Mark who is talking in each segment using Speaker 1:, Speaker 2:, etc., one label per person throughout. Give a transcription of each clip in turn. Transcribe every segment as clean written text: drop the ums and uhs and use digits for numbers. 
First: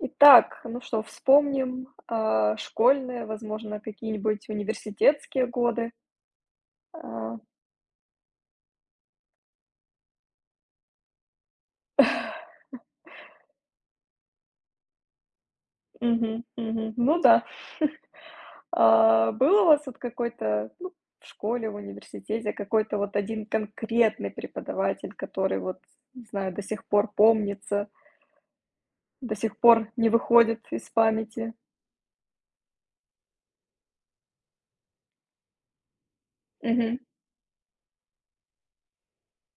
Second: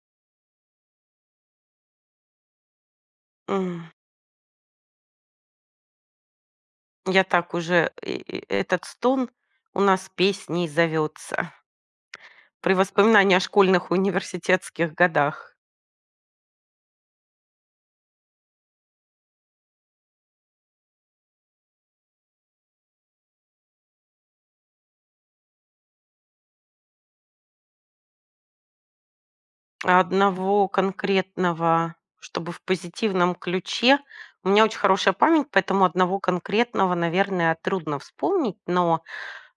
Speaker 1: Итак, ну что, вспомним, школьные, возможно,
Speaker 2: М,
Speaker 1: какие-нибудь университетские годы.
Speaker 2: я
Speaker 1: А,
Speaker 2: так уже и этот стон у нас песней зовется при воспоминании о школьных и университетских годах.
Speaker 1: мгм, мгм. Ну да. Был у вас вот какой-то, ну, в школе, в университете какой-то вот один конкретный преподаватель, который вот, не знаю, до сих пор помнится, до сих пор
Speaker 2: А
Speaker 1: не выходит
Speaker 2: одного
Speaker 1: из памяти?
Speaker 2: конкретного, чтобы в позитивном ключе, у меня очень хорошая память, поэтому одного конкретного,
Speaker 1: Мгм,
Speaker 2: наверное, трудно вспомнить. Но,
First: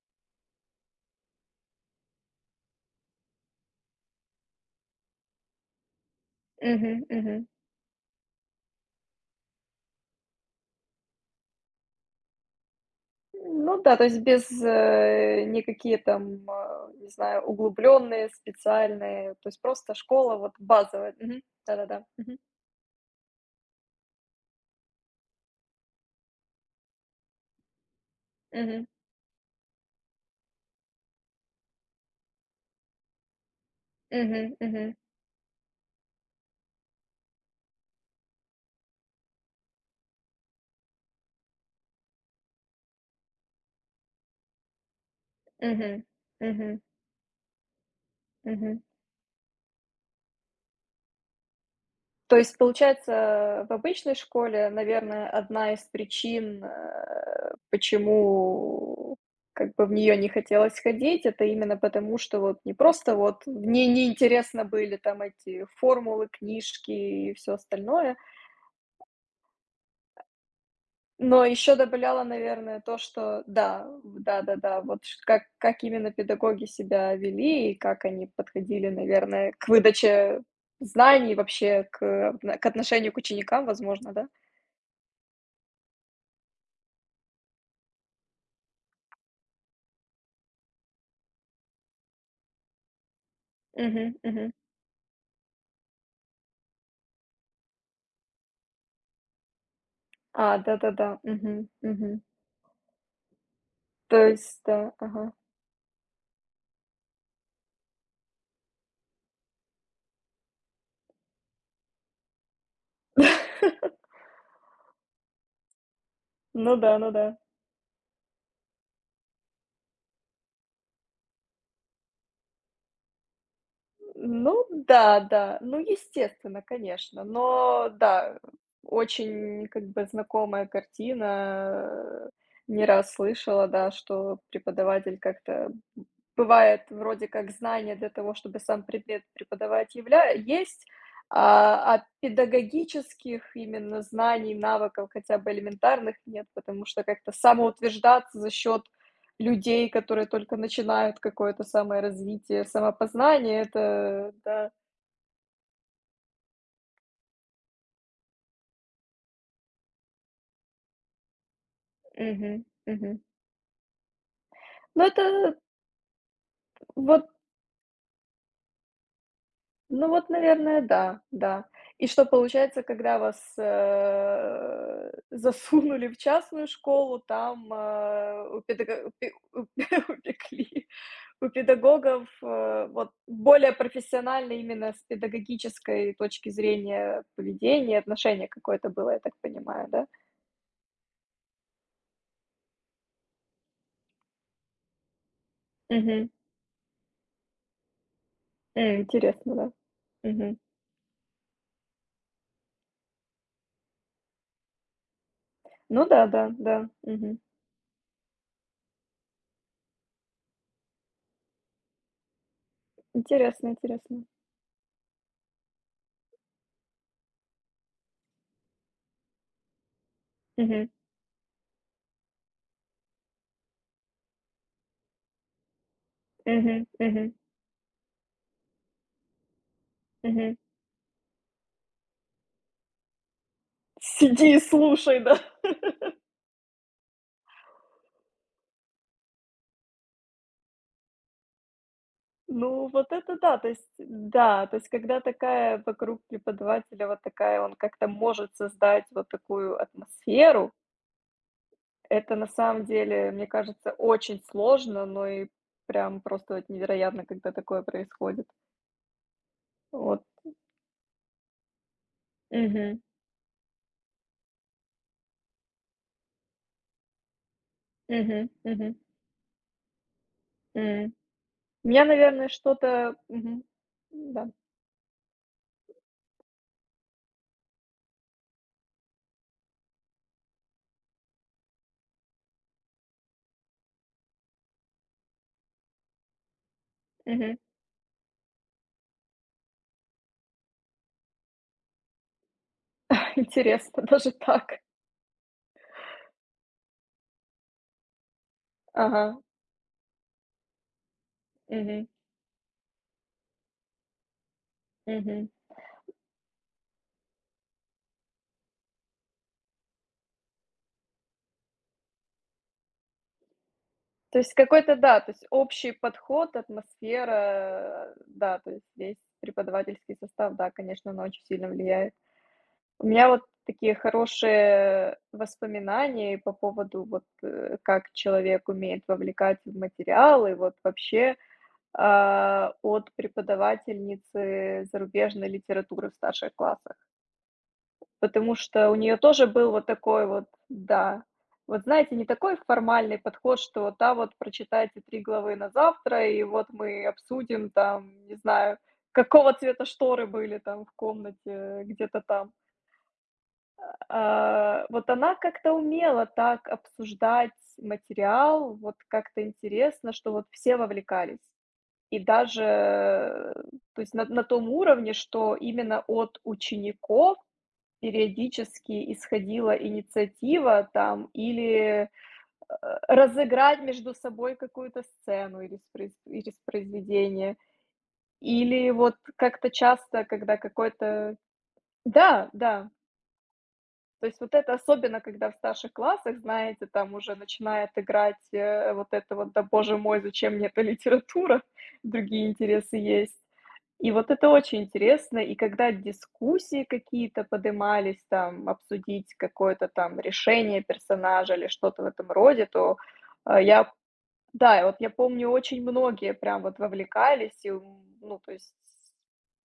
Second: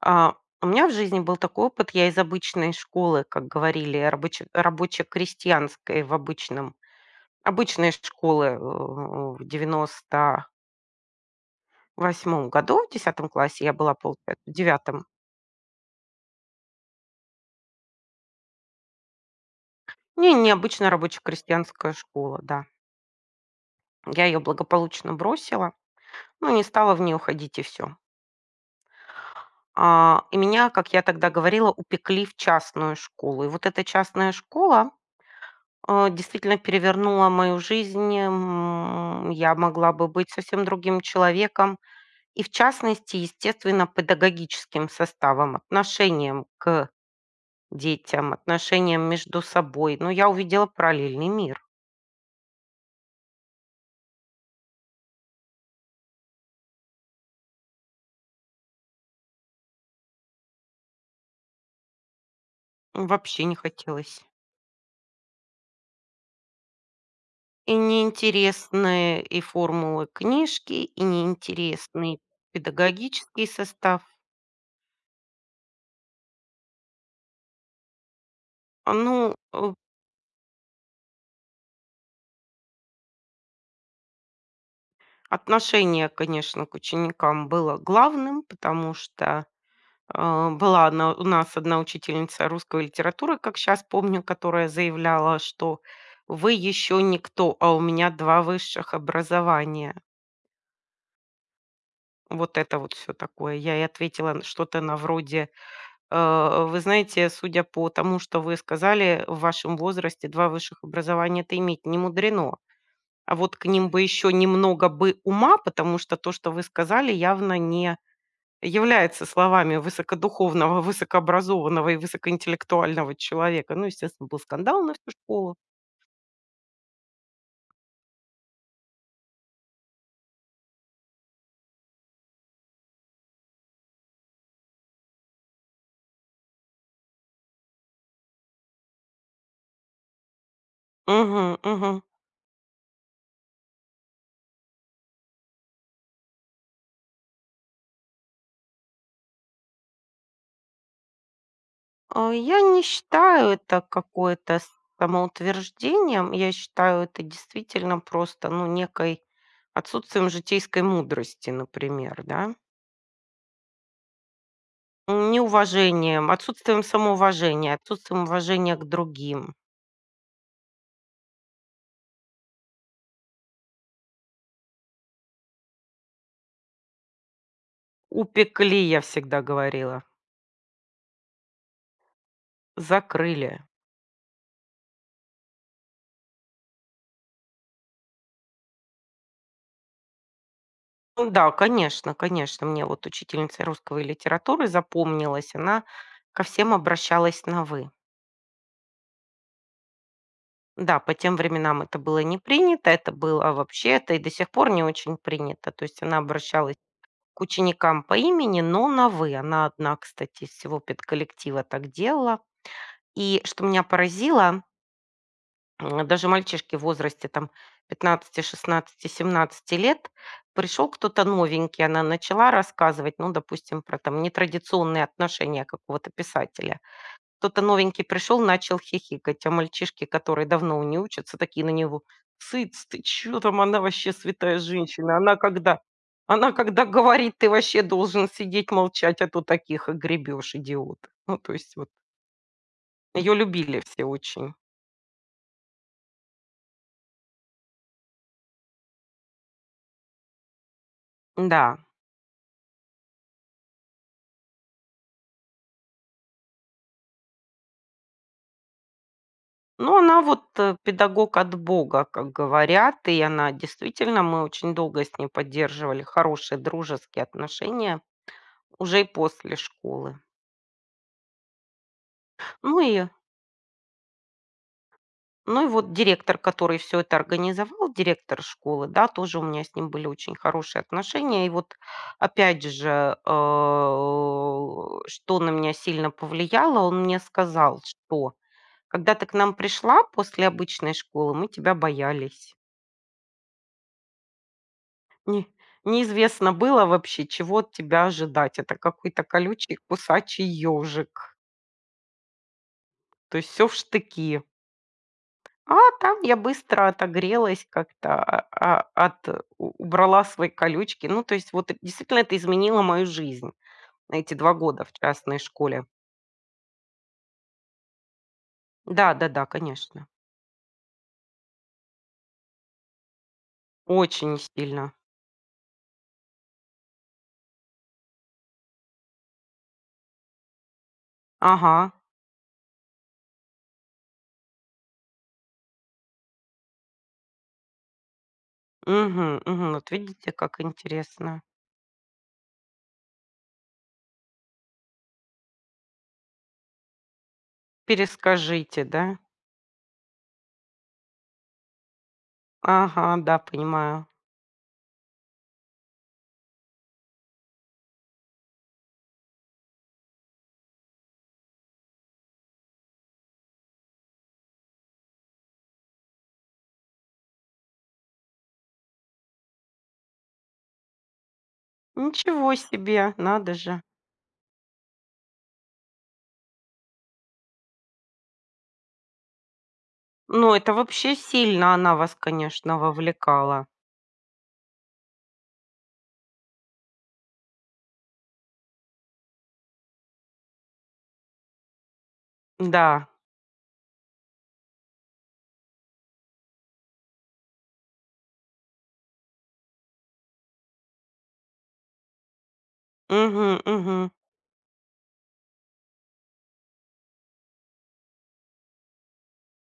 Speaker 2: а, у меня в жизни был такой опыт. Я из обычной школы, как говорили, рабоче-крестьянской, в обычном
Speaker 1: мгм, мгм.
Speaker 2: обычной школы, в 98-м году, в 10-м классе я
Speaker 1: Ну
Speaker 2: была,
Speaker 1: да, то есть
Speaker 2: получается,
Speaker 1: без,
Speaker 2: в девятом.
Speaker 1: никакие там, не знаю, углубленные, специальные, то есть просто
Speaker 2: Не,
Speaker 1: школа вот
Speaker 2: необычная
Speaker 1: базовая. Мгм.
Speaker 2: рабоче-крестьянская
Speaker 1: Да-да-да. Мгм.
Speaker 2: школа, да. Я ее благополучно бросила, ну, не стала в нее ходить, и все.
Speaker 1: Мгм.
Speaker 2: И меня, как я тогда говорила, упекли в частную школу. И вот эта частная
Speaker 1: Мгм.
Speaker 2: школа,
Speaker 1: Мгм.
Speaker 2: действительно перевернула мою жизнь. Я могла бы быть совсем другим человеком. И в частности, естественно, педагогическим составом,
Speaker 1: Мгм.
Speaker 2: отношением
Speaker 1: Мгм.
Speaker 2: к детям,
Speaker 1: Мгм.
Speaker 2: отношениям между собой. Но я увидела параллельный мир.
Speaker 1: То есть, получается, в обычной школе, наверное, одна из причин, почему как бы в нее не хотелось ходить, это именно потому, что вот не просто
Speaker 2: Вообще
Speaker 1: вот
Speaker 2: не
Speaker 1: мне
Speaker 2: хотелось.
Speaker 1: неинтересно были там эти формулы, книжки и все
Speaker 2: И
Speaker 1: остальное.
Speaker 2: неинтересные, и формулы, книжки, и
Speaker 1: Но еще
Speaker 2: неинтересный
Speaker 1: добавляла, наверное, то, что
Speaker 2: педагогический
Speaker 1: да,
Speaker 2: состав.
Speaker 1: да-да-да, вот ш как именно педагоги себя вели и как они подходили,
Speaker 2: Ну,
Speaker 1: наверное, к выдаче знаний, вообще к обна к отношению к ученикам, возможно, да?
Speaker 2: отношение, конечно, к ученикам было главным, потому что у нас одна учительница русской литературы, как сейчас
Speaker 1: Мгм,
Speaker 2: помню,
Speaker 1: мгм.
Speaker 2: которая заявляла, что вы еще никто, а у меня два высших образования.
Speaker 1: Да-да-да, мгм, мгм.
Speaker 2: Вот это вот все такое. Я и
Speaker 1: То
Speaker 2: ответила н
Speaker 1: есть,
Speaker 2: что-то
Speaker 1: да,
Speaker 2: на
Speaker 1: ага.
Speaker 2: вроде: вы знаете, судя по тому, что вы сказали, в вашем возрасте 2 высших образования — это иметь немудрено. А вот к ним бы еще немного бы ума, потому что то, что вы
Speaker 1: Ну да, ну
Speaker 2: сказали,
Speaker 1: да.
Speaker 2: явно не является словами высокодуховного, высокообразованного и высокоинтеллектуального человека". Ну, естественно, был
Speaker 1: Ну
Speaker 2: скандал на всю
Speaker 1: да,
Speaker 2: школу.
Speaker 1: да. Ну, естественно, конечно. Но да, очень как бы знакомая картина. Э, не раз слышала, да, что преподаватель как-то бывает вроде как знание для того, чтобы сам предмет преподавать явля есть,
Speaker 2: Мгм,
Speaker 1: а,
Speaker 2: мгм.
Speaker 1: а педагогических именно знаний, навыков хотя бы элементарных нет, потому что как-то самоутверждаться за счет людей, которые только начинают какое-то самое
Speaker 2: Я
Speaker 1: развитие
Speaker 2: не считаю
Speaker 1: самопознание,
Speaker 2: это
Speaker 1: это
Speaker 2: какое-то
Speaker 1: да.
Speaker 2: самоутверждением. Я считаю это действительно просто, ну, некой отсутствием житейской мудрости, например, да.
Speaker 1: Мгм, мгм. Ну, это
Speaker 2: Неуважением, отсутствием
Speaker 1: вот,
Speaker 2: самоуважения, отсутствием уважения к другим.
Speaker 1: ну вот, наверное, да, да. И что получается, когда вас, засунули в частную школу, там, у
Speaker 2: "Упекли", я
Speaker 1: педага
Speaker 2: всегда
Speaker 1: у пе-
Speaker 2: говорила,
Speaker 1: упекли. У педагогов, вот
Speaker 2: "закрыли".
Speaker 1: более профессионально именно с педагогической точки зрения поведения, отношения какое-то было, я так понимаю, да?
Speaker 2: Ну да, конечно, конечно, мне вот учительница русского и литературы запомнилась. Она
Speaker 1: Мгм.
Speaker 2: ко всем обращалась на "вы".
Speaker 1: М, интересно, да. Мгм.
Speaker 2: Да, по тем временам это было не принято, это было вообще, это и до сих пор не очень принято. То есть
Speaker 1: Ну
Speaker 2: она
Speaker 1: да, да,
Speaker 2: обращалась
Speaker 1: да. Мгм.
Speaker 2: к ученикам по имени, но на «вы». Она одна, кстати, из всего педколлектива так делала. И что
Speaker 1: Интересно,
Speaker 2: меня
Speaker 1: интересно.
Speaker 2: поразило, даже мальчишки в возрасте там 15, 16, 17 лет,
Speaker 1: Мгм.
Speaker 2: пришел кто-то новенький, она начала рассказывать, ну, допустим, про там нетрадиционные отношения какого-то писателя.
Speaker 1: Мгм. Мгм.
Speaker 2: Кто-то новенький пришел, начал хихикать, а мальчишки, которые
Speaker 1: Мгм.
Speaker 2: давно не учатся, такие на него: "Цыц, ты чё там, она вообще
Speaker 1: Сиди
Speaker 2: святая
Speaker 1: и
Speaker 2: женщина,
Speaker 1: слушай,
Speaker 2: она
Speaker 1: да.
Speaker 2: когда она когда говорит, ты вообще должен сидеть молчать, а то таких огребешь, идиот". Ну, то есть вот
Speaker 1: Ну, вот
Speaker 2: ее
Speaker 1: это
Speaker 2: любили все очень.
Speaker 1: да, то есть, когда такая вокруг преподавателя вот такая, он как-то может создать вот такую атмосферу,
Speaker 2: Да.
Speaker 1: это на самом деле, мне кажется, очень сложно, но и прям просто вот невероятно, когда такое происходит.
Speaker 2: Ну, она
Speaker 1: Вот.
Speaker 2: вот, педагог от Бога, как
Speaker 1: Угу.
Speaker 2: говорят, и она действительно, мы очень долго с ней поддерживали хорошие дружеские отношения
Speaker 1: Угу. Угу.
Speaker 2: уже и после школы.
Speaker 1: М. У меня, наверное,
Speaker 2: Ну и
Speaker 1: что-то мгм. Да.
Speaker 2: Ну и вот директор, который все это организовал, директор школы, да, тоже у меня с ним были очень хорошие отношения. И вот опять же, что на меня сильно повлияло, он мне
Speaker 1: Мгм.
Speaker 2: сказал, что: "Когда ты к нам пришла после обычной школы, мы тебя боялись.
Speaker 1: Интересно, даже так.
Speaker 2: Не Неизвестно было вообще, чего от тебя ожидать. Это какой-то
Speaker 1: Ага.
Speaker 2: колючий кусачий ежик.
Speaker 1: Мгм.
Speaker 2: То есть все в штыки.
Speaker 1: Мгм.
Speaker 2: А там я быстро отогрелась как-то, а, от э, у убрала свои колючки. Ну, то есть вот действительно это изменило мою жизнь, эти
Speaker 1: То
Speaker 2: два
Speaker 1: есть
Speaker 2: года в
Speaker 1: какой-то, да, то
Speaker 2: частной
Speaker 1: есть
Speaker 2: школе.
Speaker 1: общий подход, атмосфера, да, то есть весь
Speaker 2: Да-да-да, конечно.
Speaker 1: преподавательский состав, да, конечно, она очень сильно влияет. У меня вот такие
Speaker 2: Очень сильно.
Speaker 1: хорошие воспоминания и по поводу вот, как человек умеет вовлекать в материалы, вот вообще,
Speaker 2: Ага.
Speaker 1: от преподавательницы зарубежной литературы в старших классах. Потому что у нее
Speaker 2: Мгм,
Speaker 1: тоже был
Speaker 2: мгм.
Speaker 1: вот
Speaker 2: Вот
Speaker 1: такой
Speaker 2: видите,
Speaker 1: вот,
Speaker 2: как
Speaker 1: да,
Speaker 2: интересно.
Speaker 1: вот знаете, не такой формальный подход, что вот, да, вот прочитайте 3 главы на завтра, и вот мы обсудим там, не знаю,
Speaker 2: Перескажите, да?
Speaker 1: какого цвета шторы были там в комнате, где-то там.
Speaker 2: Ага, да, понимаю.
Speaker 1: Вот она как-то умела так обсуждать материал, вот как-то интересно, что вот все вовлекались. И даже, то есть на том уровне, что именно от учеников периодически исходила инициатива там или,
Speaker 2: Ничего себе, надо же.
Speaker 1: разыграть между собой какую-то сцену или спр или произведение, или вот как-то часто,
Speaker 2: Ну,
Speaker 1: когда
Speaker 2: это вообще
Speaker 1: какой-то
Speaker 2: сильно она вас,
Speaker 1: да,
Speaker 2: конечно,
Speaker 1: да.
Speaker 2: вовлекала.
Speaker 1: То есть вот это особенно, когда в старших классах, знаете, там уже начинает играть, вот это вот: "Да, боже мой, зачем мне эта литература? Другие интересы
Speaker 2: Да.
Speaker 1: есть". И вот это очень интересно. И когда дискуссии какие-то подымались, там, обсудить какое-то там решение персонажа или что-то в этом роде, то,
Speaker 2: Угу,
Speaker 1: я
Speaker 2: угу.
Speaker 1: да, и вот я помню, очень многие прям вот вовлекались и, м, ну, то есть,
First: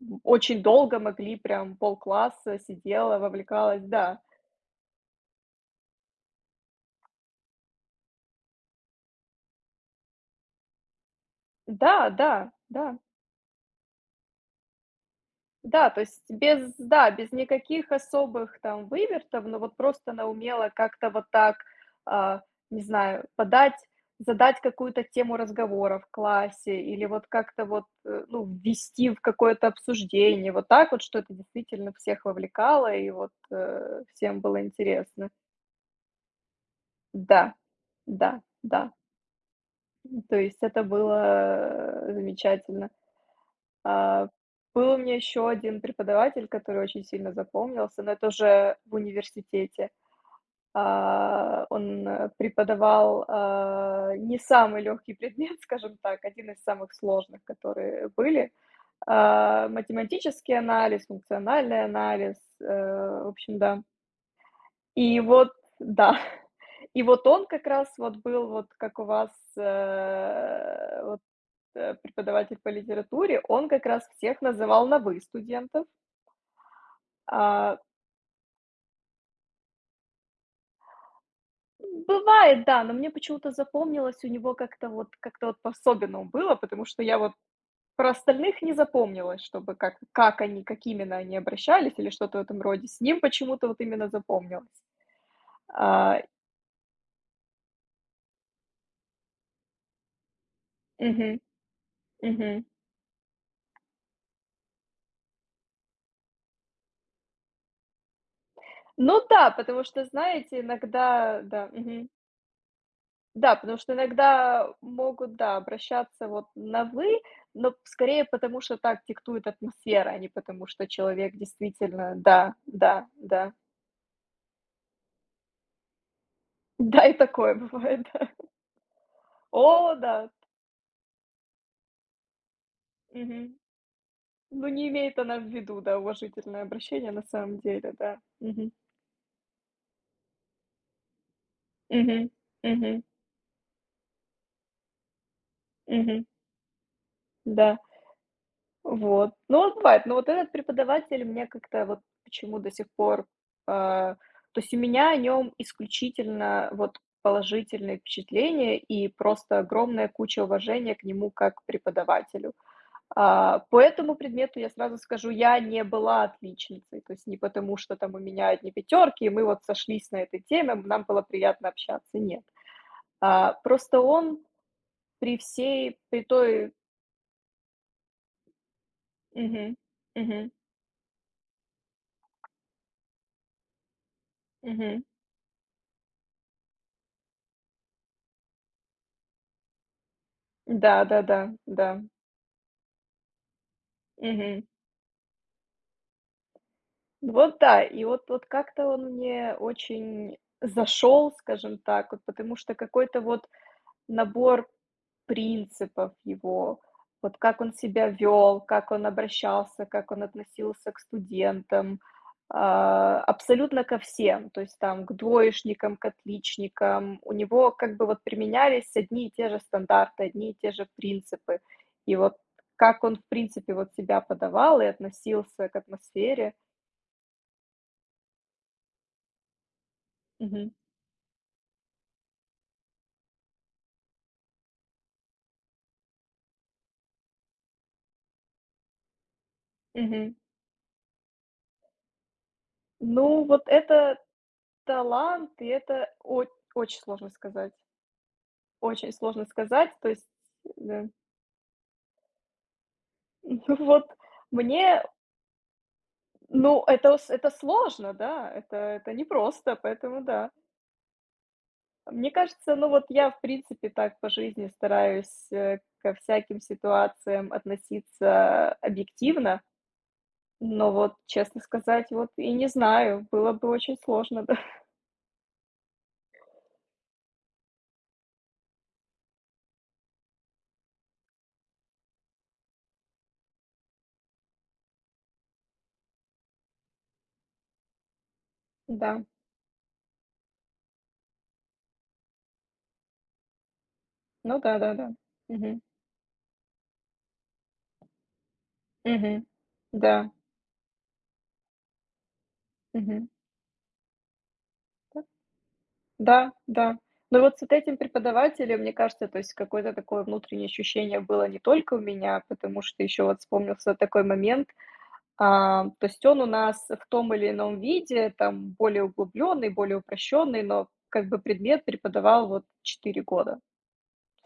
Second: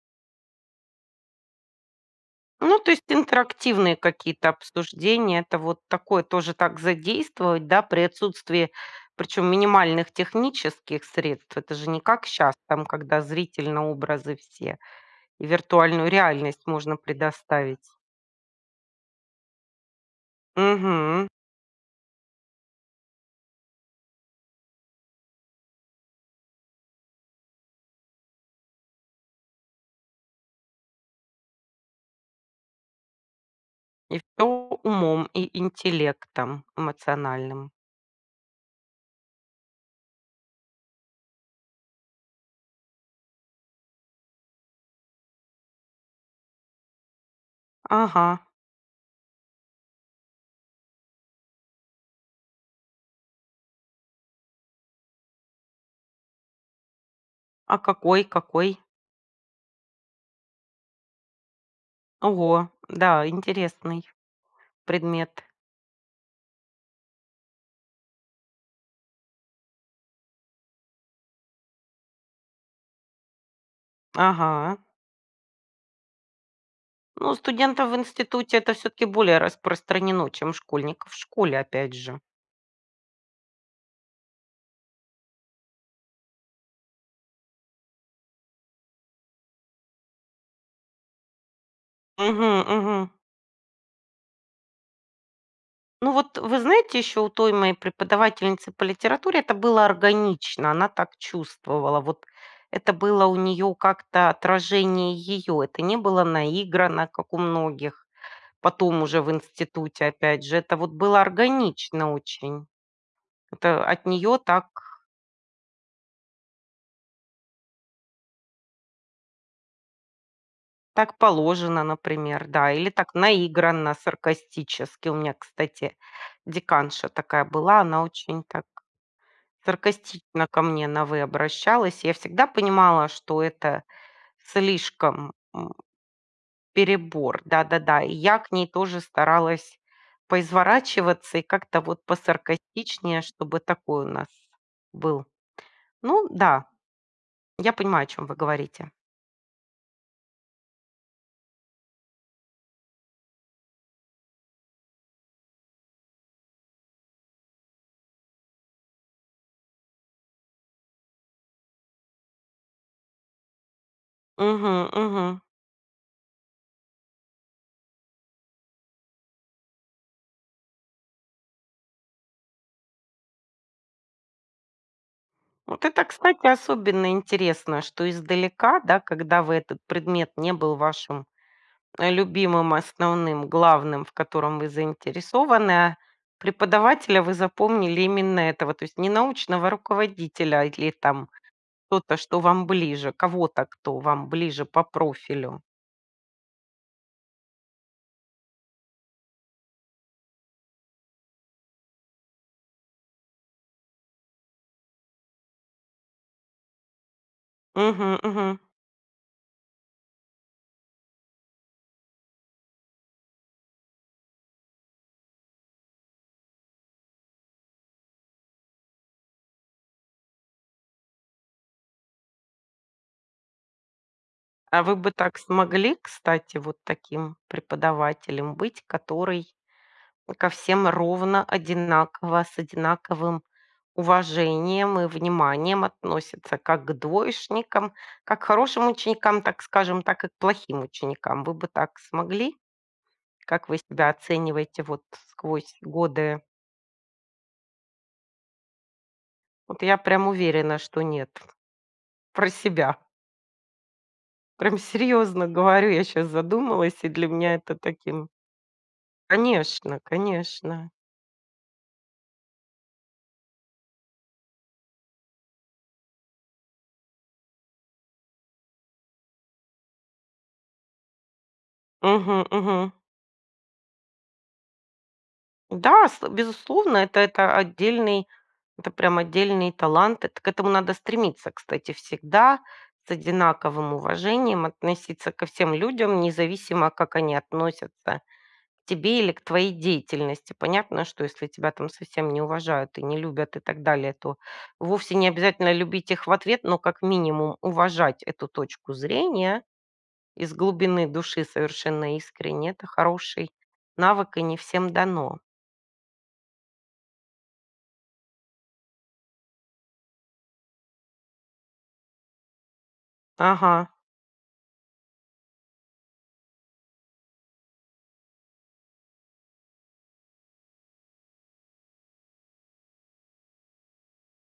Speaker 1: м, очень долго могли, прям полкласса
Speaker 2: Ну, то есть
Speaker 1: сидела, вовлекалась,
Speaker 2: интерактивные
Speaker 1: да.
Speaker 2: какие-то обсуждения, это вот такое тоже так задействовать, да, при отсутствии, причем, минимальных технических средств. Это же
Speaker 1: Да,
Speaker 2: не как
Speaker 1: да,
Speaker 2: сейчас, там,
Speaker 1: да,
Speaker 2: когда зритель на образы все, и
Speaker 1: да, то
Speaker 2: виртуальную
Speaker 1: есть
Speaker 2: реальность
Speaker 1: без,
Speaker 2: можно
Speaker 1: да, без
Speaker 2: предоставить.
Speaker 1: никаких особых там вывертов, но вот просто она умела как-то вот
Speaker 2: Угу.
Speaker 1: так, а, не знаю, подать, задать какую-то тему разговора в классе или вот как-то вот, ну, ввести в какое-то обсуждение, вот так вот, что это действительно всех вовлекало и вот
Speaker 2: И
Speaker 1: всем
Speaker 2: все
Speaker 1: было
Speaker 2: умом
Speaker 1: интересно.
Speaker 2: и интеллектом
Speaker 1: Да,
Speaker 2: эмоциональным.
Speaker 1: да, да, то есть это было замечательно. А, был у меня еще один преподаватель, который очень сильно запомнился, но
Speaker 2: Ага.
Speaker 1: это уже в университете. Он, преподавал, не самый легкий предмет, скажем так, один из самых сложных,
Speaker 2: А
Speaker 1: которые
Speaker 2: какой,
Speaker 1: были.
Speaker 2: какой?
Speaker 1: Математический анализ, функциональный анализ,
Speaker 2: Ого, да,
Speaker 1: в общем, да.
Speaker 2: интересный
Speaker 1: И
Speaker 2: предмет.
Speaker 1: вот да, и вот он как раз вот был, вот как у вас, вот, преподаватель по литературе, он как раз всех
Speaker 2: Ага.
Speaker 1: называл на "вы" студентов.
Speaker 2: Ну,
Speaker 1: А,
Speaker 2: студентов в институте это все-таки более распространено, чем школьников в школе, опять же.
Speaker 1: бывает, да, но мне почему-то запомнилось у него как-то вот по-особенному было, потому что я вот про остальных не запомнилась, чтобы как они, как именно они обращались или что-то в
Speaker 2: Мгм,
Speaker 1: этом роде.
Speaker 2: мгм.
Speaker 1: С ним почему-то вот именно запомнилось.
Speaker 2: Ну
Speaker 1: А,
Speaker 2: вот вы знаете, еще у той моей преподавательницы по литературе это было органично, она так
Speaker 1: мгм,
Speaker 2: чувствовала. Вот
Speaker 1: мгм.
Speaker 2: это было у нее как-то отражение ее, это не было наиграно, как у многих. Потом уже
Speaker 1: Ну
Speaker 2: в
Speaker 1: да, потому
Speaker 2: институте,
Speaker 1: что,
Speaker 2: опять же,
Speaker 1: знаете,
Speaker 2: это вот было
Speaker 1: иногда, да, мгм.
Speaker 2: органично очень.
Speaker 1: Да, потому
Speaker 2: Это
Speaker 1: что
Speaker 2: от нее так.
Speaker 1: иногда могут, да, обращаться вот на «вы», но скорее потому, что так диктует атмосфера, а не потому, что
Speaker 2: Так
Speaker 1: человек
Speaker 2: положено,
Speaker 1: действительно,
Speaker 2: например,
Speaker 1: да,
Speaker 2: да, или
Speaker 1: да,
Speaker 2: так
Speaker 1: да.
Speaker 2: наигранно, саркастически. У меня, кстати,
Speaker 1: Да,
Speaker 2: деканша
Speaker 1: и
Speaker 2: такая
Speaker 1: такое
Speaker 2: была, она
Speaker 1: бывает, да.
Speaker 2: очень так
Speaker 1: О да,
Speaker 2: саркастично ко мне на "вы" обращалась. Я всегда понимала, что
Speaker 1: мгм.
Speaker 2: это
Speaker 1: Ну, не имеет
Speaker 2: слишком,
Speaker 1: она в виду, да, уважительное обращение на
Speaker 2: перебор.
Speaker 1: самом деле,
Speaker 2: Да-да-да. И
Speaker 1: да.
Speaker 2: я к ней
Speaker 1: Мгм.
Speaker 2: тоже старалась поизворачиваться и как-то вот
Speaker 1: Мгм. Мгм.
Speaker 2: посаркастичнее, чтобы такой у нас был.
Speaker 1: Мгм.
Speaker 2: Ну да, я
Speaker 1: Да.
Speaker 2: понимаю, о чем вы говорите.
Speaker 1: Вот. Ну, вот бывает. Но вот этот преподаватель мне как-то вот почему до сих пор, а, то есть у меня о нем исключительно вот положительные впечатления и просто огромная куча уважения к нему как к преподавателю. По этому предмету я
Speaker 2: Угу,
Speaker 1: сразу скажу,
Speaker 2: угу.
Speaker 1: я не была отличницей, то есть не потому, что там у меня одни пятерки, и мы вот сошлись на этой теме, нам было приятно общаться, нет. Просто он при
Speaker 2: Вот
Speaker 1: всей,
Speaker 2: это,
Speaker 1: при
Speaker 2: кстати,
Speaker 1: той
Speaker 2: особенно интересно, что издалека, да, когда вы,
Speaker 1: мгм.
Speaker 2: этот предмет не
Speaker 1: Мгм.
Speaker 2: был вашим, любимым, основным, главным, в котором вы
Speaker 1: Мгм.
Speaker 2: заинтересованы, а преподавателя вы запомнили именно этого, то есть не научного руководителя или там
Speaker 1: Да-да-да, да. Да, да.
Speaker 2: кто-то, что вам ближе, кого-то, кто вам
Speaker 1: Мгм.
Speaker 2: ближе по профилю.
Speaker 1: Вот да, и вот вот как-то он мне очень зашел, скажем так, вот потому что какой-то вот набор принципов его, вот как он себя
Speaker 2: Мгм, мгм.
Speaker 1: вел, как он обращался, как он относился к студентам, абсолютно ко всем. То есть там к двоечникам, к отличникам. У него как бы вот применялись одни и те же стандарты, одни и те же принципы. И вот как он, в принципе, вот себя
Speaker 2: А
Speaker 1: подавал и
Speaker 2: вы бы так
Speaker 1: относился к
Speaker 2: смогли,
Speaker 1: атмосфере.
Speaker 2: кстати, вот таким преподавателем быть, который ко
Speaker 1: Мгм,
Speaker 2: всем ровно одинаково, с одинаковым уважением и вниманием относятся как к двоечникам, как к хорошим ученикам, так скажем, так и
Speaker 1: мгм.
Speaker 2: к плохим ученикам. Вы бы так смогли?
Speaker 1: Ну, вот
Speaker 2: Как вы себя
Speaker 1: это
Speaker 2: оцениваете вот
Speaker 1: талант, и
Speaker 2: сквозь
Speaker 1: это
Speaker 2: годы?
Speaker 1: о очень сложно сказать. Очень сложно
Speaker 2: Вот
Speaker 1: сказать.
Speaker 2: я
Speaker 1: То есть,
Speaker 2: прям уверена, что
Speaker 1: да.
Speaker 2: нет. Про себя.
Speaker 1: Ну вот
Speaker 2: Прям
Speaker 1: мне,
Speaker 2: серьезно говорю, я сейчас
Speaker 1: ну,
Speaker 2: задумалась, и
Speaker 1: это
Speaker 2: для
Speaker 1: с это
Speaker 2: меня это
Speaker 1: сложно,
Speaker 2: таким...
Speaker 1: да, это непросто,
Speaker 2: Конечно,
Speaker 1: поэтому да.
Speaker 2: конечно.
Speaker 1: Мне кажется, ну вот я, в принципе, так по жизни стараюсь, ко всяким ситуациям относиться объективно, но вот, честно сказать, вот
Speaker 2: Мгм,
Speaker 1: и не
Speaker 2: мгм.
Speaker 1: знаю, было бы очень сложно, да.
Speaker 2: Да, с безусловно, это прям отдельный талант. Это к этому надо стремиться, кстати, всегда с одинаковым уважением относиться ко всем людям, независимо, как они относятся к тебе
Speaker 1: Да.
Speaker 2: или к твоей деятельности. Понятно, что если тебя там совсем не уважают, и не любят, и так далее, то
Speaker 1: Ну да-да-да.
Speaker 2: вовсе не обязательно
Speaker 1: Мгм.
Speaker 2: любить их в ответ, но как минимум уважать эту точку
Speaker 1: Мгм.
Speaker 2: зрения
Speaker 1: Да.
Speaker 2: из глубины души совершенно искренне. Это
Speaker 1: Мгм.
Speaker 2: хороший навык, и не всем дано.
Speaker 1: Да, да. Но вот с вот этим преподавателем, мне кажется, то есть какое-то такое внутреннее ощущение было не только у меня, потому что еще вот
Speaker 2: Ага.
Speaker 1: вспомнился такой момент. То есть он у нас в том или ином виде, там более углубленный, более упрощенный, но как бы предмет преподавал вот 4 года. То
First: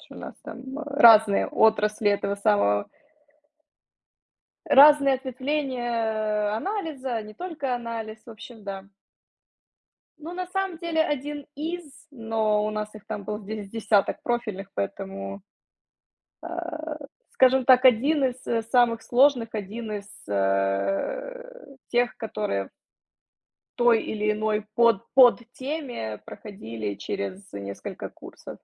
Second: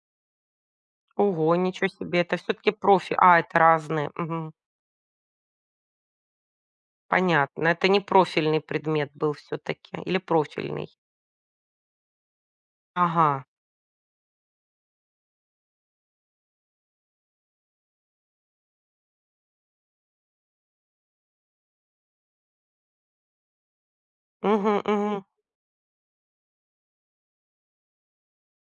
Speaker 1: есть у нас там разные
Speaker 2: Ого, ничего
Speaker 1: отрасли
Speaker 2: себе,
Speaker 1: этого
Speaker 2: это все таки
Speaker 1: самого,
Speaker 2: профи, это разные, мгм.
Speaker 1: разные ответвления анализа, не
Speaker 2: Понятно,
Speaker 1: только
Speaker 2: это не
Speaker 1: анализ, в
Speaker 2: профильный
Speaker 1: общем, да.
Speaker 2: предмет был все таки или
Speaker 1: Ну, на самом
Speaker 2: профильный?
Speaker 1: деле один из, но у нас их там
Speaker 2: Ага,
Speaker 1: был де десяток профильных, поэтому, а, скажем так, один из, самых сложных, один из, тех, которые в той или иной
Speaker 2: мгм,
Speaker 1: под
Speaker 2: мгм.
Speaker 1: подтеме проходили через несколько курсов.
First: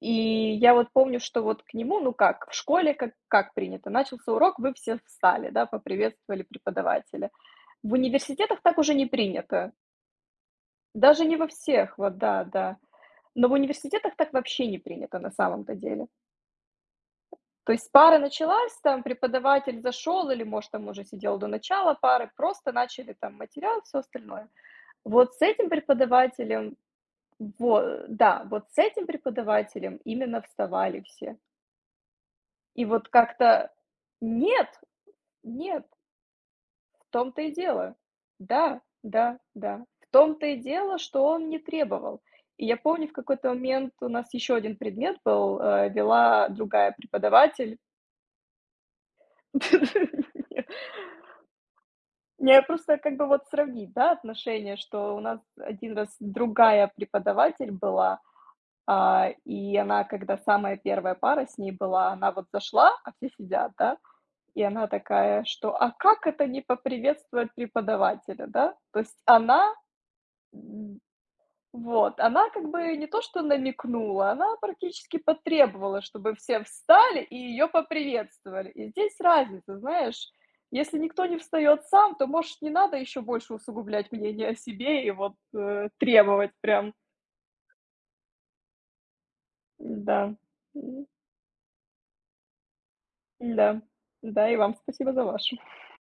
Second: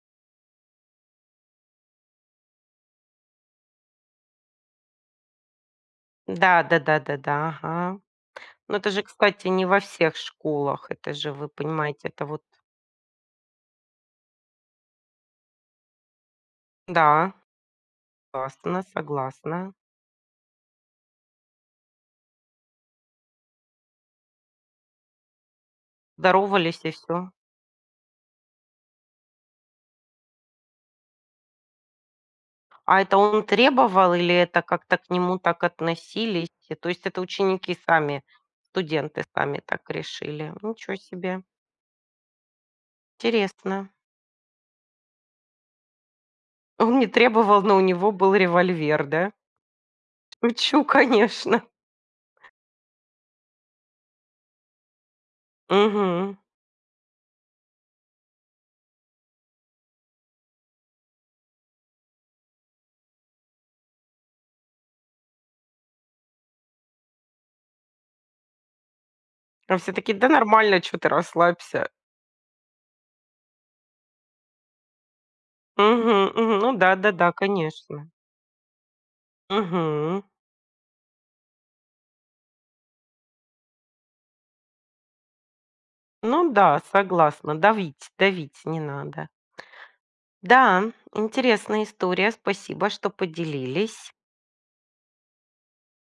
Speaker 1: И я вот помню, что вот к нему, ну как, в школе как принято: начался урок, вы все встали, да, поприветствовали
Speaker 2: Да,
Speaker 1: преподавателя.
Speaker 2: да-да-да-да,
Speaker 1: В
Speaker 2: ага.
Speaker 1: университетах
Speaker 2: Но
Speaker 1: так
Speaker 2: это
Speaker 1: уже
Speaker 2: же,
Speaker 1: не
Speaker 2: кстати, не
Speaker 1: принято,
Speaker 2: во всех школах, это
Speaker 1: даже
Speaker 2: же,
Speaker 1: не во
Speaker 2: вы
Speaker 1: всех,
Speaker 2: понимаете,
Speaker 1: вот
Speaker 2: это вот,
Speaker 1: да, да. Но в университетах так вообще не принято на самом-то деле.
Speaker 2: да,
Speaker 1: То есть пара началась,
Speaker 2: согласна,
Speaker 1: там
Speaker 2: согласна.
Speaker 1: преподаватель зашел или, может, там уже сидел до начала пары, просто начали там материал, все остальное. Вот с этим преподавателем,
Speaker 2: Здоровались и все.
Speaker 1: вот да, вот с этим преподавателем именно вставали все. И
Speaker 2: А
Speaker 1: вот
Speaker 2: это он
Speaker 1: как-то
Speaker 2: требовал или это
Speaker 1: нет,
Speaker 2: как-то к нему так
Speaker 1: нет.
Speaker 2: относились? И то
Speaker 1: В
Speaker 2: есть это
Speaker 1: том-то и
Speaker 2: ученики
Speaker 1: дело.
Speaker 2: сами,
Speaker 1: Да,
Speaker 2: студенты
Speaker 1: да,
Speaker 2: сами
Speaker 1: да.
Speaker 2: так
Speaker 1: В том-то
Speaker 2: решили?
Speaker 1: и
Speaker 2: Ничего
Speaker 1: дело, что
Speaker 2: себе,
Speaker 1: он не требовал. И я помню, в какой-то
Speaker 2: интересно.
Speaker 1: момент у нас еще один предмет был, вела другая
Speaker 2: Он не требовал, но
Speaker 1: преподаватель.
Speaker 2: у него был револьвер, да? Шучу, конечно.
Speaker 1: Не, просто как бы вот сравнить, да, отношения, что у нас один раз
Speaker 2: Мгм.
Speaker 1: другая преподаватель была, и она, когда самая первая пара с ней была, она вот зашла, а все сидят, да, и она такая, что: "А как это не поприветствовать преподавателя?" Да? То есть она
Speaker 2: А все такие: "Да нормально, что ты, расслабься".
Speaker 1: вот, она как бы не то что намекнула, она практически потребовала,
Speaker 2: Мгм,
Speaker 1: чтобы
Speaker 2: мгм.
Speaker 1: все
Speaker 2: Ну
Speaker 1: встали
Speaker 2: да-да-да,
Speaker 1: и ее
Speaker 2: конечно.
Speaker 1: поприветствовали. И здесь разница,
Speaker 2: Мгм.
Speaker 1: знаешь, если никто не встает сам, то, может, не надо еще больше усугублять мнение о себе и вот,
Speaker 2: Ну
Speaker 1: требовать
Speaker 2: да,
Speaker 1: прям.
Speaker 2: согласна. Давить давить не надо.
Speaker 1: Да,
Speaker 2: Да,
Speaker 1: м,
Speaker 2: интересная история. Спасибо, что
Speaker 1: да,
Speaker 2: поделились.
Speaker 1: да, и вам спасибо за ваше.